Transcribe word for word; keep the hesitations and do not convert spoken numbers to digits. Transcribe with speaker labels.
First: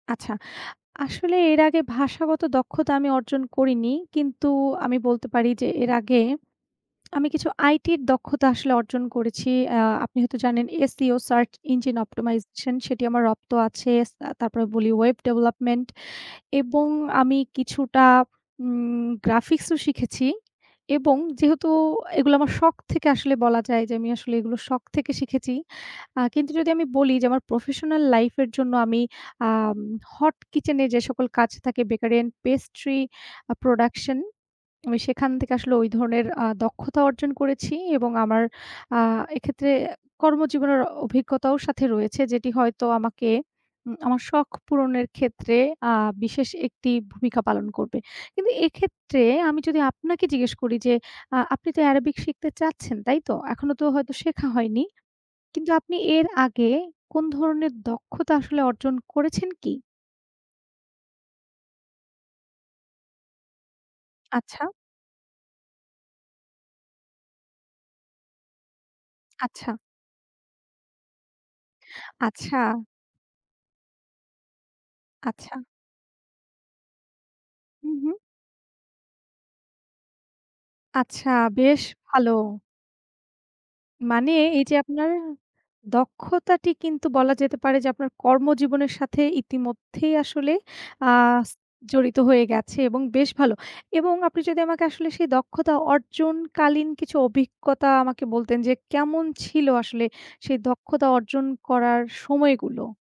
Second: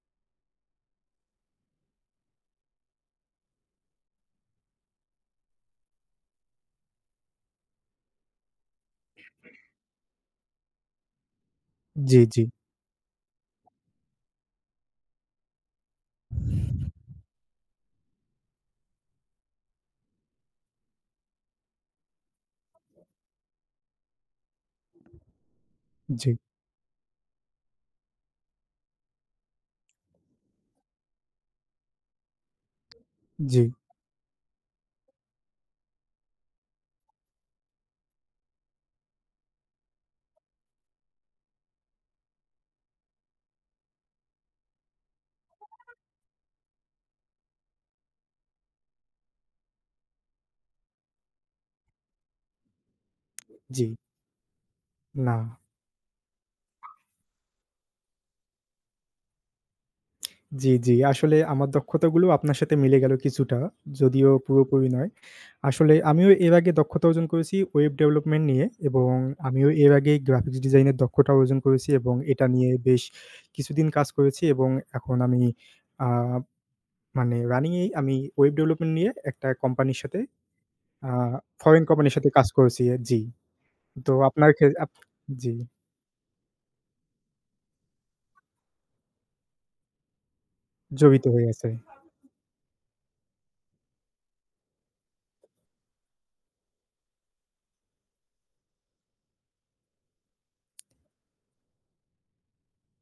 Speaker 1: আচ্ছা। আসলে এর আগে ভাষাগত দক্ষতা আমি অর্জন করিনি। কিন্তু আমি বলতে পারি যে, এর আগে আমি কিছু আইটির দক্ষতা আসলে অর্জন করেছি। আ আপনি হয়তো জানেন আ SEO সার্চ ইঞ্জিন
Speaker 2: জি, জি।
Speaker 1: অপটিমাইজেশন সেটি আমার রপ্ত আছে। এস আ তারপরে বলি ওয়েব ডেভেলপমেন্ট এবং আমি কিছুটা উম গ্রাফিক্স ও শিখেছি এবং যেহেতু এগুলা আমার শখ থেকে আসলে বলা যায় যে, আমি আসলে এগুলো শখ থেকে শিখেছি। আ
Speaker 2: জি।
Speaker 1: কিন্তু যদি আমি বলি যে, আমার প্রফেশনাল লাইফের জন্য আমি আম হট কিচেনে যে, সকল কাজ থাকে বেকারি অ্যান্ড পেস্ট্রি আ
Speaker 2: জি।
Speaker 1: প্রোডাকশন আমি সেখান থেকে আসলে ঐ ধরনের আ দক্ষতা অর্জন করেছি এবং আমার আ এক্ষেত্রে অ্যা কর্মজীবনের অ অভিজ্ঞতাও সাথে রয়েছে যেটি হয়তো আমাকে উম আমার শখ পূরণের ক্ষেত্রে আ বিশেষ একটি ভূমিকা পালন করবে। কিন্তু এক্ষেত্রে আমি যদি আপনাকে জিজ্ঞেস করি যে, আ আপনি তো arabic শিখতে চাচ্ছেন, তাই তো? এখনো
Speaker 2: জি।
Speaker 1: তো হয়তো শেখা হয়নি।
Speaker 2: না।
Speaker 1: কিন্তু আপনি এর আগে কোন ধরনের দক্ষতা আসলে অর্জন করেছেন কি?
Speaker 2: জি, জি। আসলে আমার দক্ষতা গুলো আপনার সাথে মিলে গেল কিছুটা। যদিও
Speaker 1: আচ্ছা।
Speaker 2: পুরোপুরি নয়। আসলে আমিও এর আগে দক্ষতা অর্জন করেছি ওয়েব ডেভেলপমেন্ট নিয়ে এবং আমিও
Speaker 1: আচ্ছা।
Speaker 2: এর আগে গ্রাফিক্স ডিজাইনের দক্ষটা অর্জন করেছি এবং এটা
Speaker 1: আচ্ছা।
Speaker 2: নিয়ে বেশ কিছুদিন কাজ করেছি এবং এখন আমি।
Speaker 1: আচ্ছা।
Speaker 2: আ মানে রানিং এই
Speaker 1: হুম,
Speaker 2: আমি
Speaker 1: হুম।
Speaker 2: ওয়েব ডেভেলপমেন্ট নিয়ে একটা কোম্পানির সাথে আ
Speaker 1: আচ্ছা, বেশ
Speaker 2: ফরেন কোম্পানির
Speaker 1: ভালো।
Speaker 2: সাথে কাজ করেছি জি। তো
Speaker 1: মানে
Speaker 2: আপনার
Speaker 1: এই
Speaker 2: ক্ষে
Speaker 1: যে,
Speaker 2: আপ
Speaker 1: আপনার
Speaker 2: জি।
Speaker 1: দক্ষতাটি কিন্তু বলা যেতে পারে যে, আপনার কর্মজীবনের সাথে ইতিমধ্যেই আসলে আ
Speaker 2: জড়িত হয়ে
Speaker 1: স
Speaker 2: আছে।
Speaker 1: জড়িত হয়ে গেছে এবং বেশ ভালো এবং আপনি যদি আমাকে আসলে সেই দক্ষতা অর্জনকালীন কিছু অভিজ্ঞতা আমাকে বলতেন, যে, কেমন ছিল আসলে সেই দক্ষতা অর্জন করার সময়গুলো?